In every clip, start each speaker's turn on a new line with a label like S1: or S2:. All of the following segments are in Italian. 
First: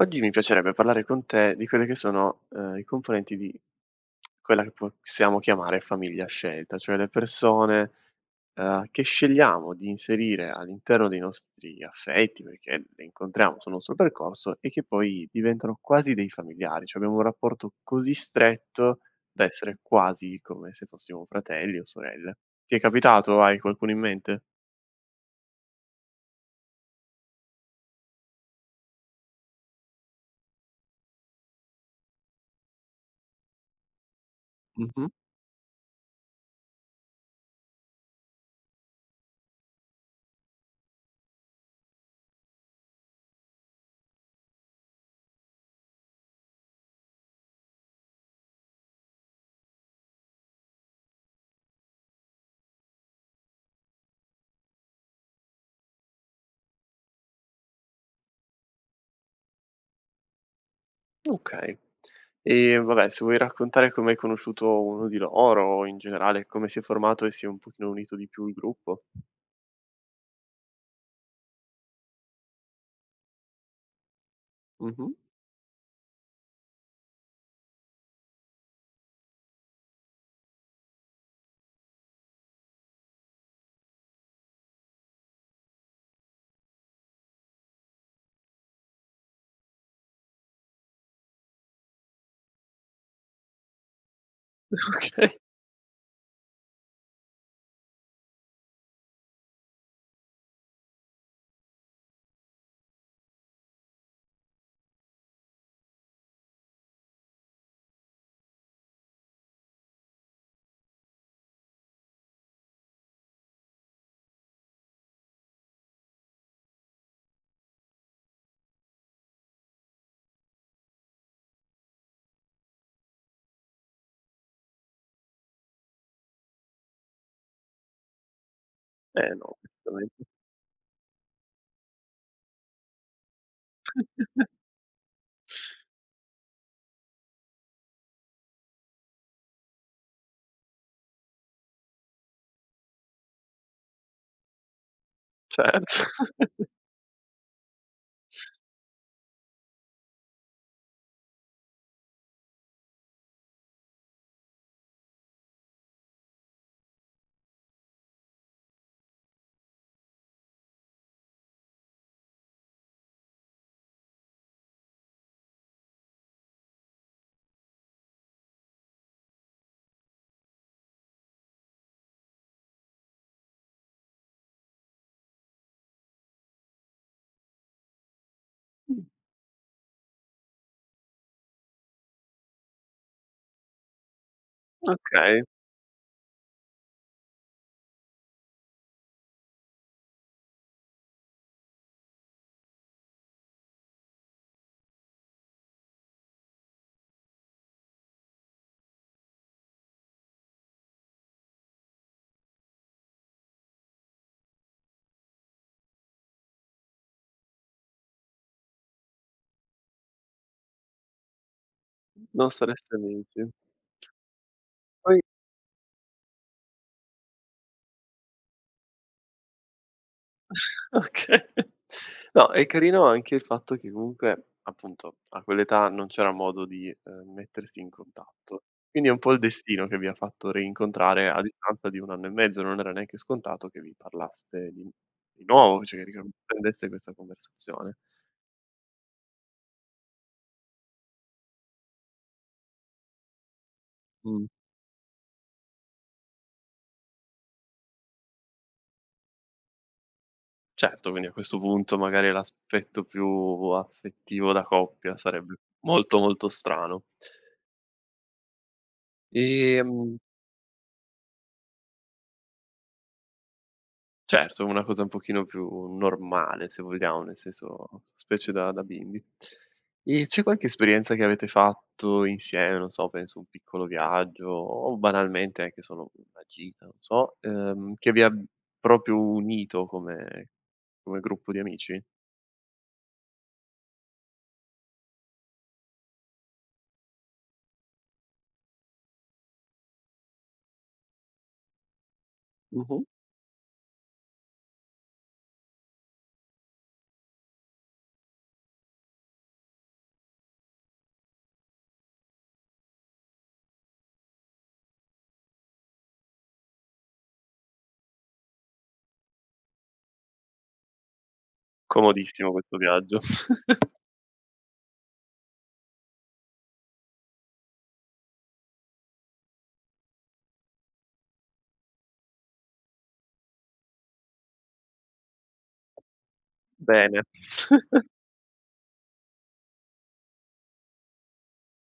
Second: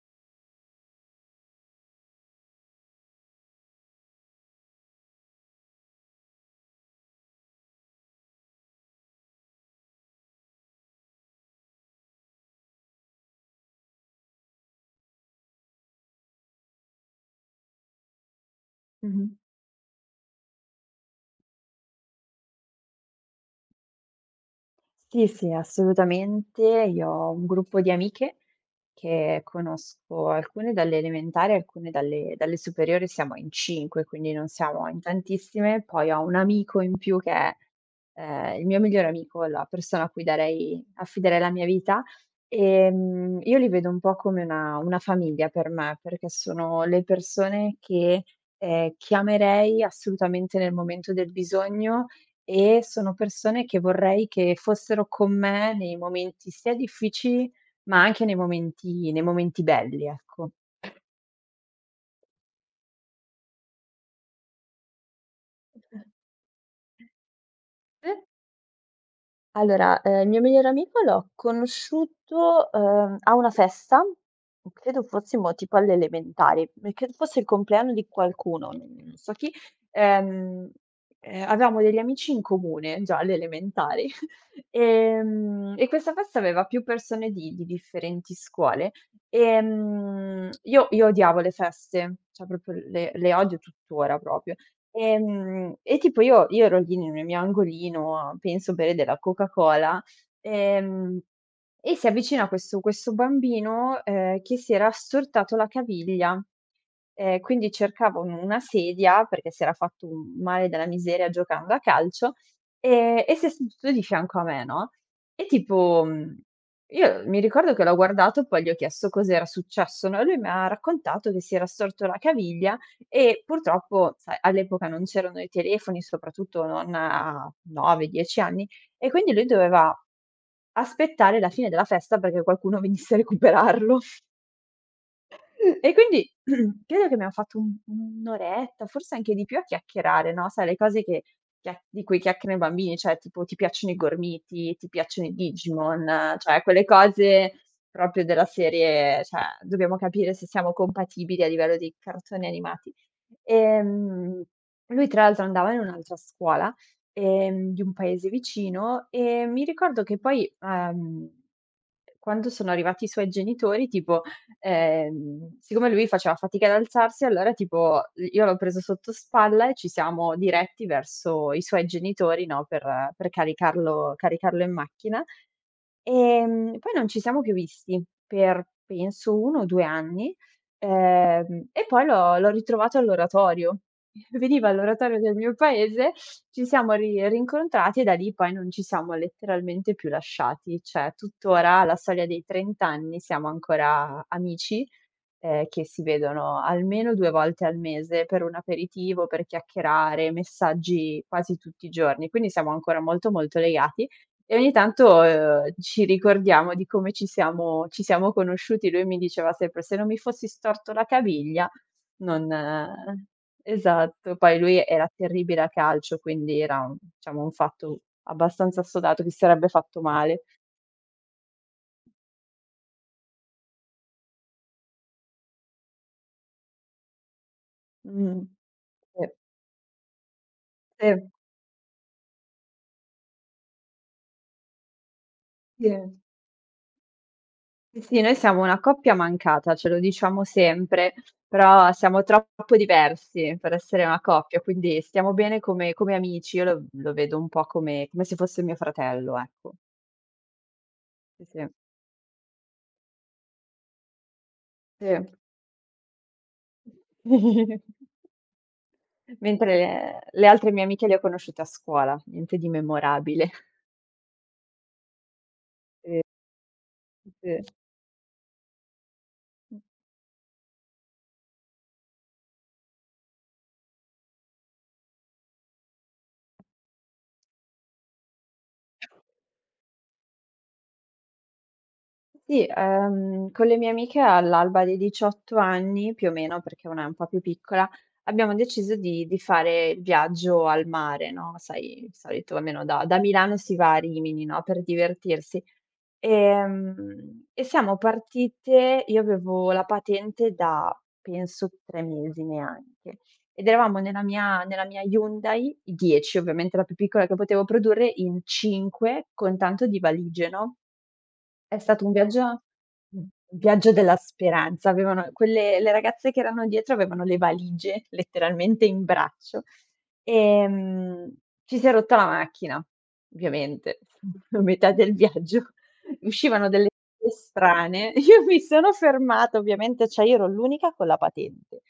S1: Oggi mi piacerebbe parlare con te di quelle che sono, i componenti di quella che possiamo chiamare famiglia a scelta, cioè le persone, che scegliamo di inserire all'interno dei nostri affetti, perché le incontriamo sul nostro percorso e che poi diventano quasi dei familiari, cioè abbiamo un rapporto così stretto
S2: Mh-mh.
S1: da essere quasi come se fossimo fratelli o sorelle. Ti è capitato? Hai qualcuno in mente?
S2: Sì, sì, assolutamente. Io ho un gruppo di amiche che conosco, alcune dalle elementari, alcune dalle superiori, siamo in 5, quindi non siamo in
S1: Mh-mh.
S2: tantissime. Poi ho un amico in più che è, il mio migliore amico, la persona a cui darei affiderei la mia vita. Io li vedo un po' come una famiglia per me, perché sono le persone che, chiamerei assolutamente nel momento del bisogno. E sono persone che vorrei che fossero con me nei momenti sia difficili, ma anche nei momenti belli, ecco.
S1: Okay. E vabbè, se vuoi raccontare come hai conosciuto uno di loro o in generale come si è formato e si è un pochino
S2: Te?
S1: unito di più il gruppo.
S2: Allora, il mio migliore amico l'ho conosciuto, a una festa, credo
S1: Mh-mh.
S2: fossimo tipo alle elementari, e credo fosse il compleanno di qualcuno, non so chi, ehm, avevamo degli amici in comune già alle elementari. E questa festa aveva più persone di differenti scuole, io odiavo le feste, cioè proprio le odio tuttora proprio.
S1: Okay.
S2: E tipo io ero lì nel mio angolino a penso bere della Coca-Cola, ehm, e si avvicina questo bambino, che si era assortato la caviglia, quindi cercava un una sedia perché si era fatto un male della miseria giocando a calcio, e si è seduto di fianco a me, no, e tipo, io mi ricordo che l'ho guardato, poi gli ho chiesto cos'era successo, no, e lui mi ha raccontato che si era storto la caviglia e purtroppo, sai, all'epoca non c'erano i telefoni, soprattutto non a 9, 10 anni, e
S1: Eh
S2: quindi lui
S1: no,
S2: doveva
S1: assolutamente.
S2: aspettare la fine della festa perché qualcuno venisse a recuperarlo. E quindi credo che abbiamo fatto un'oretta, forse anche di più a chiacchierare, no, sai le cose che chia di cui chiacchierano i bambini, cioè tipo: "Ti piacciono i gormiti? Ti piacciono i
S1: Certo.
S2: Digimon?" Cioè quelle cose proprio della serie, cioè dobbiamo capire se siamo compatibili a livello di cartoni animati. Ehm, Lui tra l'altro andava in un'altra scuola, di un paese vicino e mi ricordo che poi, quando sono arrivati i suoi genitori, tipo. Siccome lui faceva fatica ad alzarsi, allora tipo io l'ho preso sotto spalla e ci siamo diretti verso i suoi genitori, no, per caricarlo in macchina. Poi non ci siamo più visti per penso 1 o 2 anni, e poi l'ho ritrovato all'oratorio. Veniva all'oratorio del
S1: Okay,
S2: mio paese, ci siamo ri rincontrati e da lì poi non ci siamo letteralmente più lasciati, cioè tuttora alla soglia dei 30 anni siamo ancora amici, che si vedono almeno 2 volte al mese per un aperitivo, per chiacchierare, messaggi quasi tutti i giorni, quindi siamo ancora molto, molto legati e ogni tanto, ci ricordiamo di come ci siamo conosciuti. Lui mi diceva sempre: "Se non mi fossi storto la caviglia
S1: non
S2: non."
S1: sareste amici.
S2: Esatto, poi lui era
S1: Poi
S2: terribile a calcio, quindi era un, diciamo, un fatto abbastanza assodato, che si sarebbe fatto male.
S1: okay. No, è carino anche il fatto che comunque, appunto, a quell'età non c'era modo di, mettersi in
S2: Mh.
S1: contatto. Quindi è un
S2: Sì.
S1: po' il destino che vi ha fatto rincontrare
S2: Sì,
S1: a distanza di 1 anno e mezzo, non era neanche scontato che vi parlaste di nuovo,
S2: sì.
S1: cioè che riprendeste questa conversazione.
S2: Sì, sì, noi siamo una coppia mancata, ce lo diciamo sempre, però siamo troppo diversi per essere una
S1: Mh,
S2: coppia, quindi stiamo bene come amici. Io lo vedo un po' come se fosse mio fratello, ecco.
S1: certo, quindi a
S2: Sì,
S1: questo
S2: sì,
S1: punto magari l'aspetto più affettivo da coppia
S2: sì.
S1: sarebbe molto, molto strano.
S2: Mentre
S1: Ehm
S2: le altre mie amiche le ho conosciute a scuola, niente di memorabile.
S1: Certo, una cosa un pochino più normale, se vogliamo, nel senso, specie da bimbi.
S2: Sì.
S1: E c'è qualche esperienza che avete fatto insieme, non so, penso un piccolo viaggio o banalmente anche solo una gita, non so, che vi ha proprio unito come come gruppo di amici?
S2: Sì, con le mie amiche all'alba dei 18 anni, più o meno, perché una è un po' più piccola, abbiamo deciso di fare il viaggio al mare, no, sai, il solito almeno
S1: Mh-mh.
S2: da Milano si va a Rimini, no, per divertirsi. E siamo partite, io avevo la patente da, penso, 3 mesi neanche, ed eravamo nella mia Hyundai, 10 ovviamente la più piccola che potevo produrre, in 5 con tanto di valigie, no? È stato
S1: Comodissimo questo viaggio.
S2: un viaggio della speranza. Avevano quelle le ragazze che erano dietro avevano le valigie letteralmente in braccio. Ehm, Ci si è rotta la macchina, ovviamente, a metà del viaggio. Uscivano delle
S1: Bene.
S2: strane. Io mi sono fermata ovviamente, cioè io ero l'unica con la patente.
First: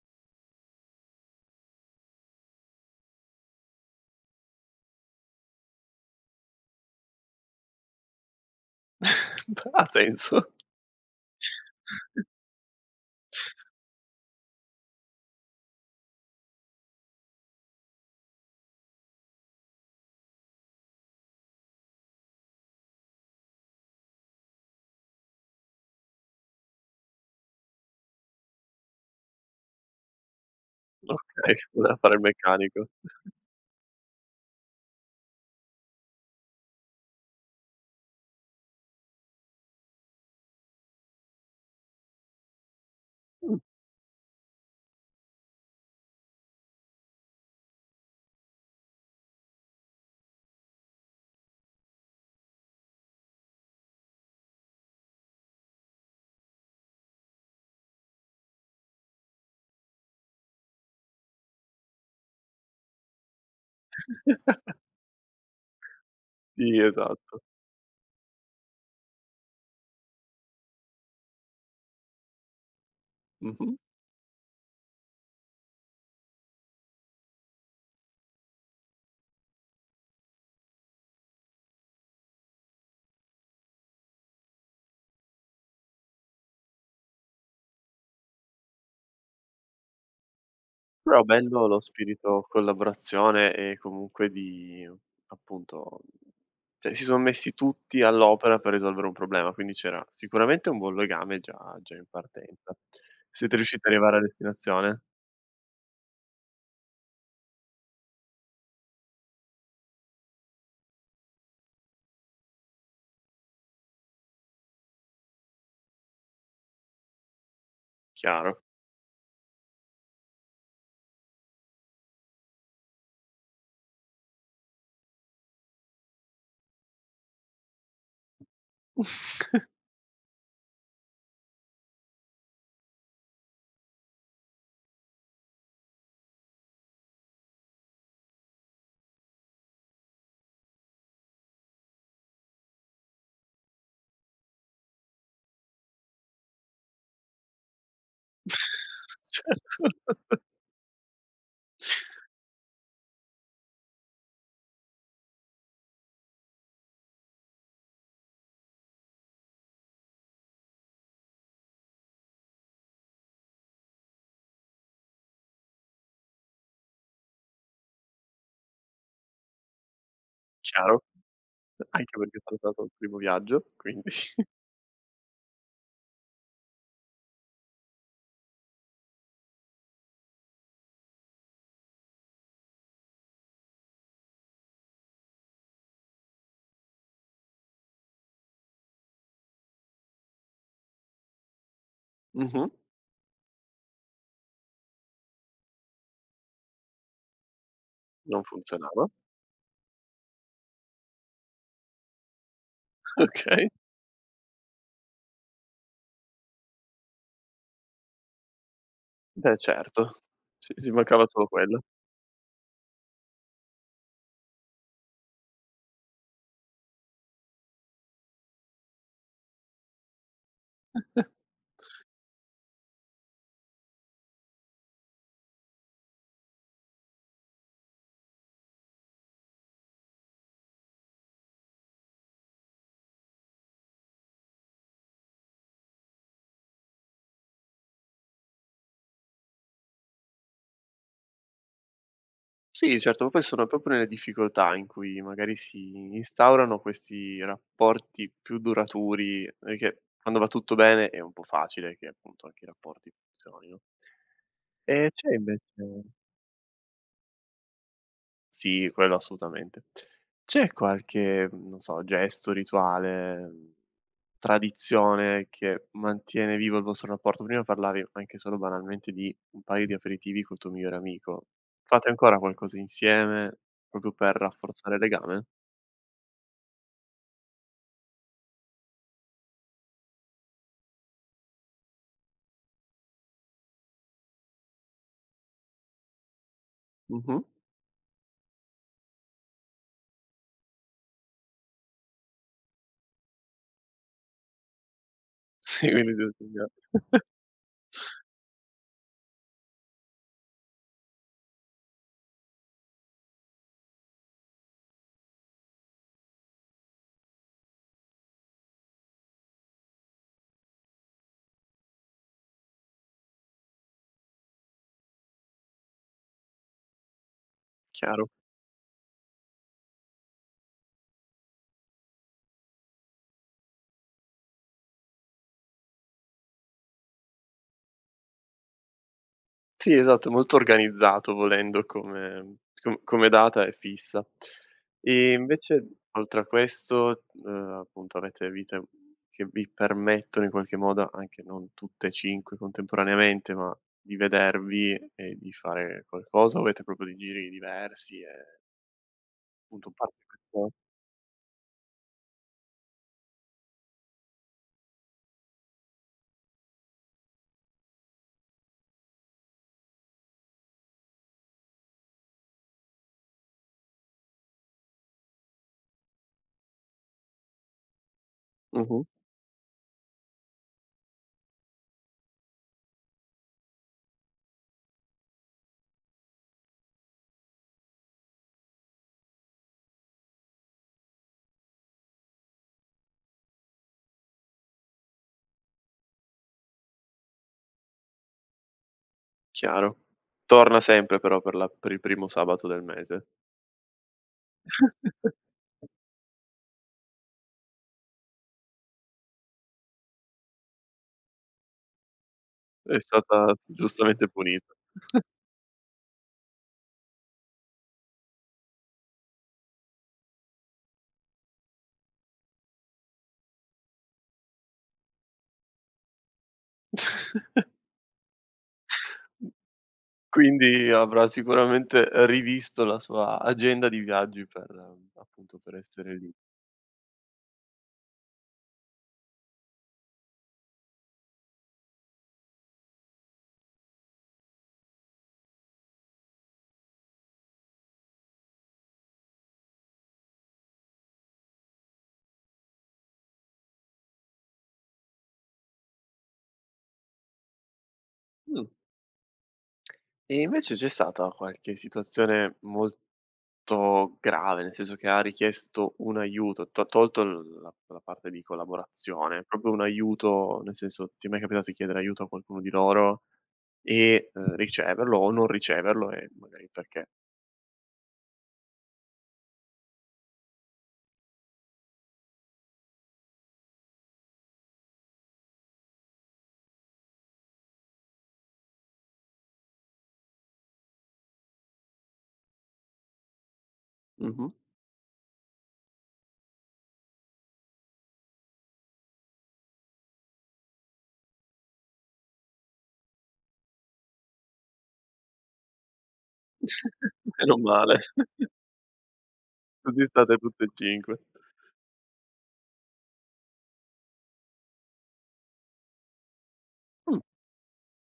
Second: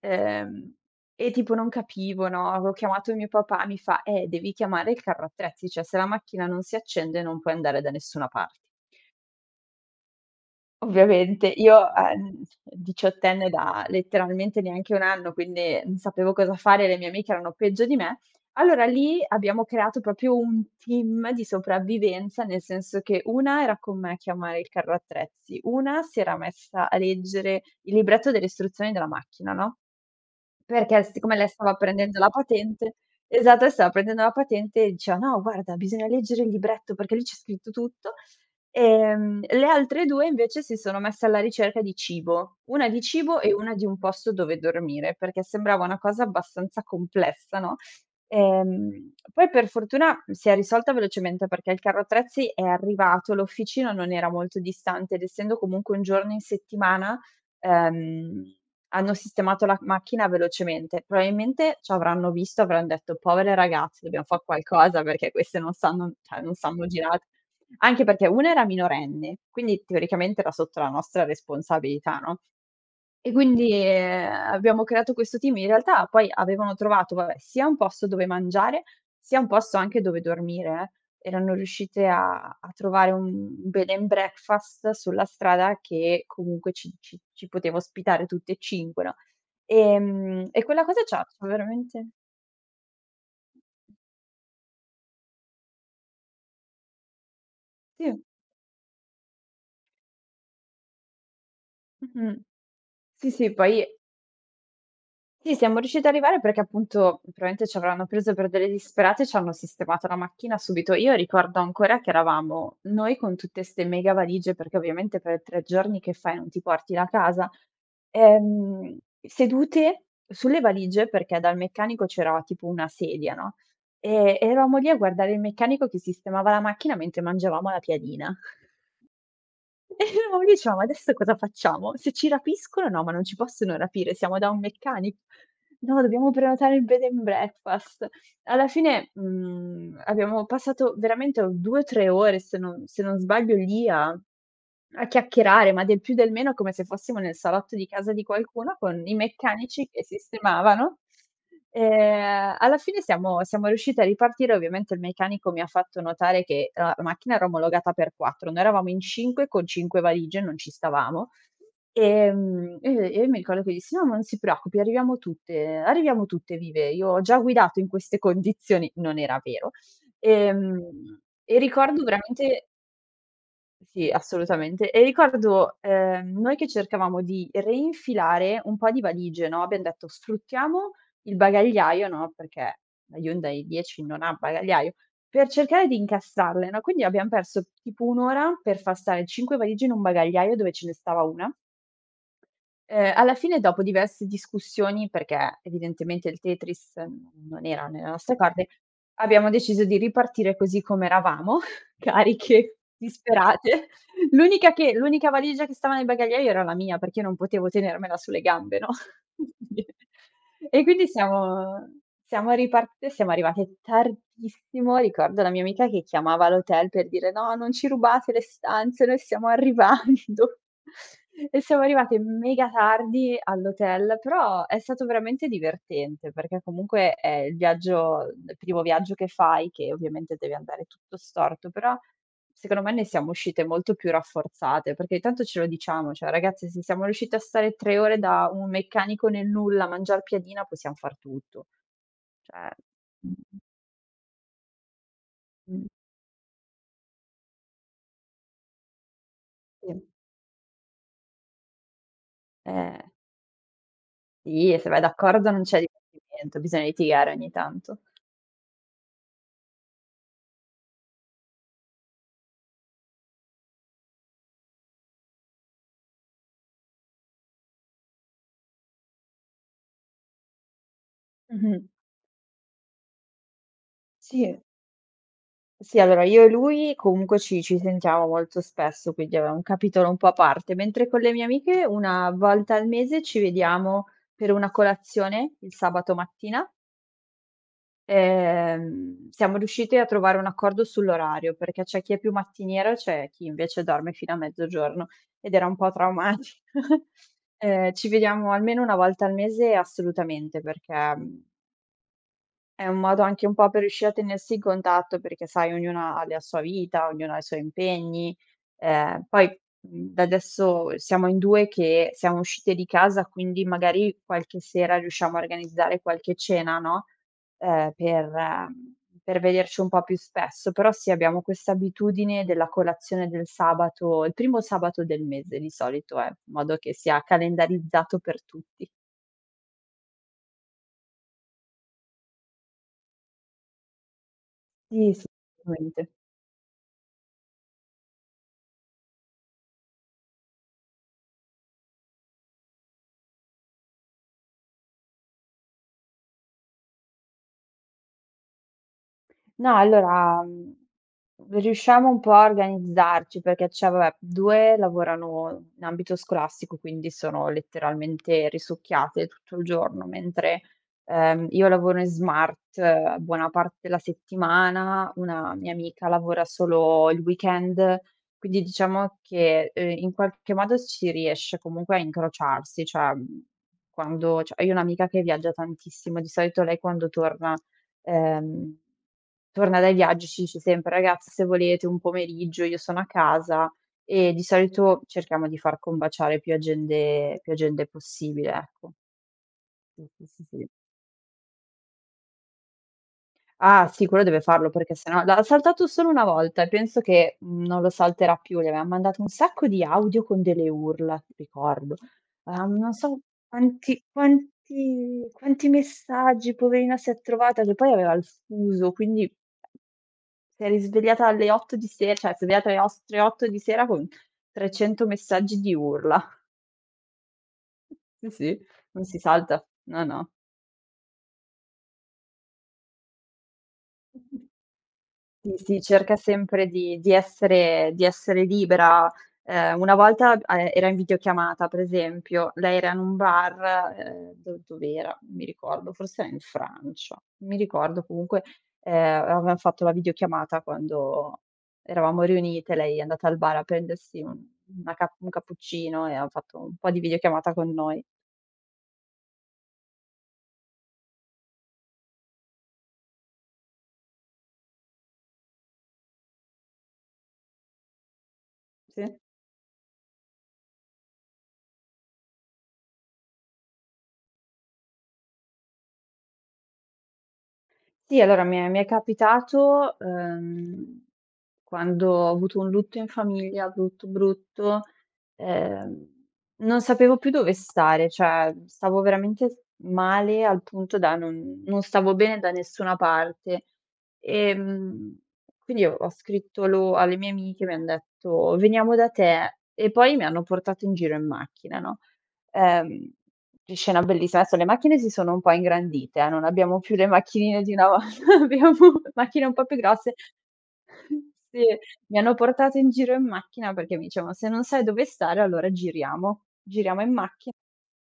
S2: Ehm, e tipo non capivo, no, avevo chiamato mio papà, mi fa: devi chiamare il carro attrezzi, cioè se la macchina non si accende non puoi andare da nessuna parte."
S1: Ha senso.
S2: Ovviamente io, diciottenne da letteralmente neanche 1 anno, quindi non sapevo cosa fare, le mie amiche erano peggio di me. Allora lì abbiamo creato proprio un team di sopravvivenza, nel senso che una era con me a chiamare il carro attrezzi, una si era messa a leggere il libretto delle istruzioni della macchina, no? Perché siccome lei
S1: Okay,
S2: stava
S1: voleva fare
S2: prendendo
S1: il
S2: la
S1: meccanico.
S2: patente. Esatto, lei stava prendendo la patente e diceva: "No, guarda, bisogna leggere il libretto perché lì c'è scritto tutto." Le altre 2 invece si sono messe alla ricerca di cibo, una di cibo e una di un posto dove dormire, perché sembrava una cosa abbastanza complessa, no, poi per fortuna si è risolta velocemente perché il carro attrezzi è arrivato, l'officina non era molto distante ed essendo comunque un giorno in settimana, ehm hanno sistemato la macchina velocemente. Probabilmente c'avranno visto, avran detto: "Povere ragazze, dobbiam fa' qualcosa perché queste non sanno, cioè non
S1: Sì,
S2: sanno girare."
S1: esatto.
S2: Anche perché una era minorenne, quindi teoricamente era sotto la nostra responsabilità, no, e quindi,
S1: Mh-mh.
S2: abbiamo creato questo team. In realtà poi avevano trovato, vabbè, sia un posto dove mangiare, sia un posto anche dove dormire, eh. Erano riuscite a trovare un bed and breakfast sulla strada che comunque ci poteva ospitare tutti e 5, no. E quella cosa
S1: Però
S2: c'ha
S1: bello lo
S2: veramente.
S1: spirito collaborazione e comunque di appunto cioè si sono messi tutti
S2: Sì,
S1: all'opera per risolvere un problema, quindi c'era sicuramente un buon legame già in
S2: mh-mh.
S1: partenza.
S2: Sì, sì,
S1: Siete
S2: poi.
S1: riusciti ad arrivare a destinazione?
S2: Sì, siamo riusciti ad arrivare perché appunto probabilmente ci avranno preso per delle disperate e ci hanno sistemato la macchina subito. Io ricordo ancora che eravamo noi con tutte 'ste mega valigie, perché ovviamente per 3 giorni che fai, non ti porti la casa,
S1: Chiaro.
S2: sedute sulle valigie perché dal meccanico c'era tipo una sedia, no, e eravamo lì a guardare il meccanico che sistemava la macchina mentre mangiavamo la piadina. E no, io dicevo: "Ma adesso cosa facciamo? Se ci rapiscono." "No, ma non ci possono rapire, siamo da un meccanico." "No, dobbiamo prenotare il bed and breakfast." Alla fine, abbiamo passato veramente 2 o 3 ore, se non sbaglio, lì a chiacchierare, ma del più del meno come se fossimo nel salotto di casa di qualcuno con i
S1: Certo,
S2: meccanici che sistemavano. Alla fine siamo riusciti a ripartire, ovviamente il meccanico mi ha fatto notare che la macchina era omologata per 4, noi eravamo in 5 con 5 valigie, non ci stavamo. E mi ricordo che gli dissi: "No, ma non si preoccupi, arriviamo tutte vive. Io ho già guidato in queste condizioni." Non era vero. Ehm,
S1: chiaro,
S2: e ricordo
S1: anche perché è
S2: veramente.
S1: stato il primo viaggio, quindi
S2: Sì, assolutamente. E ricordo, noi che cercavamo di reinfilare un po' di valigie, no, abbiam detto: "Sfruttiamo il bagagliaio", no, perché la Hyundai i10 non ha bagagliaio, per cercare di incastrarle, no, quindi abbiam perso tipo 1 ora per far stare 5 valigie in un bagagliaio dove ce ne stava 1.
S1: mh-mh,
S2: Alla fine dopo diverse discussioni, perché evidentemente il Tetris, non era nelle nostre
S1: non
S2: corde,
S1: funzionava.
S2: abbiamo deciso di ripartire così come eravamo, cariche,
S1: Okay,
S2: disperate. L'unica valigia che stava nel bagagliaio era la mia, perché io non potevo tenermela sulle gambe, no.
S1: beh
S2: Quindi-
S1: certo, ci
S2: e
S1: ci
S2: quindi
S1: mancava solo quello.
S2: siamo ripartite, siamo arrivate tardissimo. Ricordo la mia amica che chiamava l'hotel per dire: "No, non ci rubate le stanze, noi stiamo arrivando." E siamo arrivate mega tardi all'hotel, però è stato veramente divertente, perché comunque è il primo viaggio che fai, che ovviamente deve andare tutto storto, però secondo me ne siamo uscite molto più rafforzate, perché tanto ce lo diciamo, cioè: "Ragazzi, se siamo riuscite a stare 3 ore da un meccanico nel nulla a mangiar piadina, possiam far tutto." Cioè.
S1: Sì, certo, ma poi sono proprio nelle difficoltà in cui magari
S2: mh,
S1: si instaurano questi rapporti più duraturi,
S2: sì.
S1: perché quando va tutto bene è un po' facile che appunto anche i
S2: Eh,
S1: rapporti funzionino.
S2: sì, se vai
S1: E c'è
S2: d'accordo non
S1: invece
S2: c'è divertimento, bisogna litigare ogni tanto.
S1: sì, quello assolutamente. C'è qualche, non so, gesto, rituale, tradizione che mantiene vivo il vostro rapporto? Prima parlavi anche solo banalmente di un paio di aperitivi col tuo migliore amico.
S2: Mh-mh.
S1: Fate ancora qualcosa insieme proprio per
S2: Sì.
S1: rafforzare il legame?
S2: Sì, allora io e lui comunque ci sentiamo molto spesso, quindi aveva un capitolo un po' a parte, mentre con le mie amiche una volta al mese ci vediamo per una colazione il sabato mattina.
S1: Mh-mh.
S2: Siamo riusciti a trovare un accordo sull'orario, perché c'è chi è più mattiniero e c'è chi invece dorme fino a mezzogiorno ed era un
S1: Sì,
S2: po'
S1: quindi
S2: traumatico. Ci vediamo almeno una volta al mese assolutamente perché, mhmm è un modo anche un po' per riuscire a tenersi in contatto perché, sai, ognuna ha la sua vita, ognuno ha i suoi impegni. Poi, da adesso siamo in 2 che siamo uscite di casa, quindi magari qualche sera riusciamo a organizzare qualche cena, no, ehm, per
S1: chiaro.
S2: ehm, per vederci un po' più spesso. Però sì, abbiamo questa abitudine della colazione del sabato il primo sabato del mese di solito, in modo che sia calendarizzato per tutti.
S1: Sì, esatto, è molto organizzato volendo come come data è fissa.
S2: Sì, sì,
S1: E invece
S2: assolutamente.
S1: oltre a questo, appunto avete vite che vi permettono in qualche modo, anche non tutte e 5 contemporaneamente, ma di vedervi e di fare qualcosa o avete proprio dei giri diversi e
S2: No,
S1: appunto parte
S2: allora,
S1: questo
S2: riusciamo un po' a organizzarci perché cioè vabbè, 2 lavorano in ambito scolastico, quindi sono letteralmente risucchiate tutto il giorno, mentre, io lavoro in smart, buona parte della settimana, una mia amica lavora solo il weekend, quindi
S1: mh-mh,
S2: diciamo che, in qualche modo si riesce comunque a incrociarsi, cioè, quando cioè io ho un'amica che viaggia tantissimo, di solito lei quando torna, ehm torna dai viaggi ci dice sempre: "Ragazzi, se volete un pomeriggio io sono a casa", e di solito cerchiamo di far combaciare più agende possibile, ecco.
S1: chiaro.
S2: Sì, sì, sì, sì.
S1: Torna sempre però per la per il primo sabato del mese.
S2: Ah sì, quello deve farlo perché se no l'ha saltato solo una volta e penso che, non lo salterà più. Gli avevam mandato un sacco di audio con delle urla, ricordo. Avevamo non
S1: È
S2: so
S1: stata giustamente punita.
S2: quanti messaggi, poverina si è trovata che poi aveva il fuso, quindi. Si è risvegliata alle 8 di se cioè svegliata alle 8 di sera con 300 messaggi di urla. Sì, sì, non si salta. No, no.
S1: Quindi avrà sicuramente rivisto la sua agenda di viaggi per
S2: Sì,
S1: appunto, per
S2: sì,
S1: essere
S2: cerca
S1: lì.
S2: sempre di essere libera. Una volta, era in videochiamata, per esempio, lei era in un bar, do dov'era? Non mi ricordo, forse era in Francia, non mi ricordo comunque, avevam fatto la videochiamata quando eravamo riunite, lei è andata al bar a prendersi un una ca un cappuccino e ha fatto un po' di videochiamata con noi.
S1: Mh, e invece c'è stata qualche situazione molto grave, nel senso che ha richiesto un aiuto, to tolto l la la parte di
S2: Sì.
S1: collaborazione, proprio un aiuto, nel senso ti è mai capitato di chiedere aiuto a qualcuno di loro e, riceverlo o non riceverlo e magari perché?
S2: Sì, allora mi è capitato, quando ho avuto un lutto in famiglia, brutto, brutto, ehm, non sapevo più dove stare, cioè stavo veramente s male al punto da non stavo bene da nessuna parte.
S1: Mh-mh.
S2: Ehm, quindi ho scritto lo alle mie amiche, mi han detto: "Veniamo da te" e poi mi hanno portato in giro in macchina, no, ehm che scena bellissima. Adesso le macchine si sono un po' ingrandite, non abbiamo più le
S1: Meno
S2: macchinine di una
S1: male.
S2: volta, abbiamo macchine un po' più
S1: Così
S2: grosse.
S1: state tutte e 5.
S2: Sì, mi hanno portato in giro in macchina perché mi dicevano: "Se non sai dove stare allora giriamo, giriamo in
S1: Mh,
S2: macchina."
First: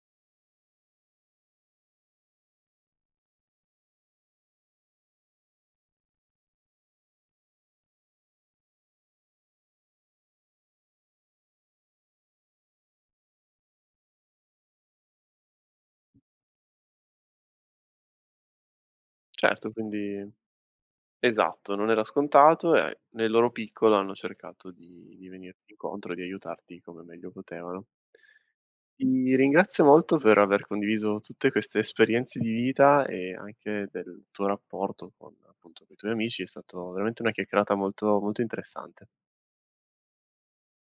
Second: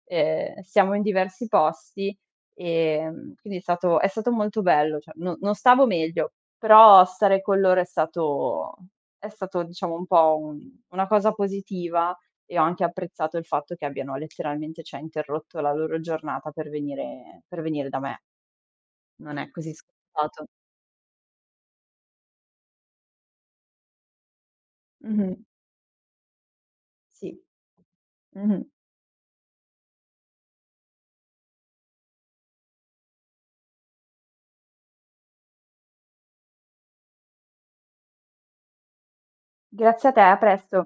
S2: Siamo in diversi posti, quindi è stato molto bello, cioè no, non stavo meglio, però stare con loro è stato diciamo un po' un una cosa positiva" e ho anche apprezzato il fatto che abbiano letteralmente, cioè, interrotto la loro giornata per venire da me. Non è
S1: certo,
S2: così
S1: quindi
S2: scontato.
S1: esatto, non era scontato e nel loro piccolo hanno cercato di
S2: Mh-mh.
S1: venirti incontro e di aiutarti come meglio
S2: Sì.
S1: potevano.
S2: Mh-mh.
S1: Ti ringrazio molto per aver condiviso tutte queste esperienze di vita e anche del tuo rapporto con, appunto, coi tuoi amici, è stato veramente una chiacchierata molto molto interessante.
S2: Grazie a te, a presto.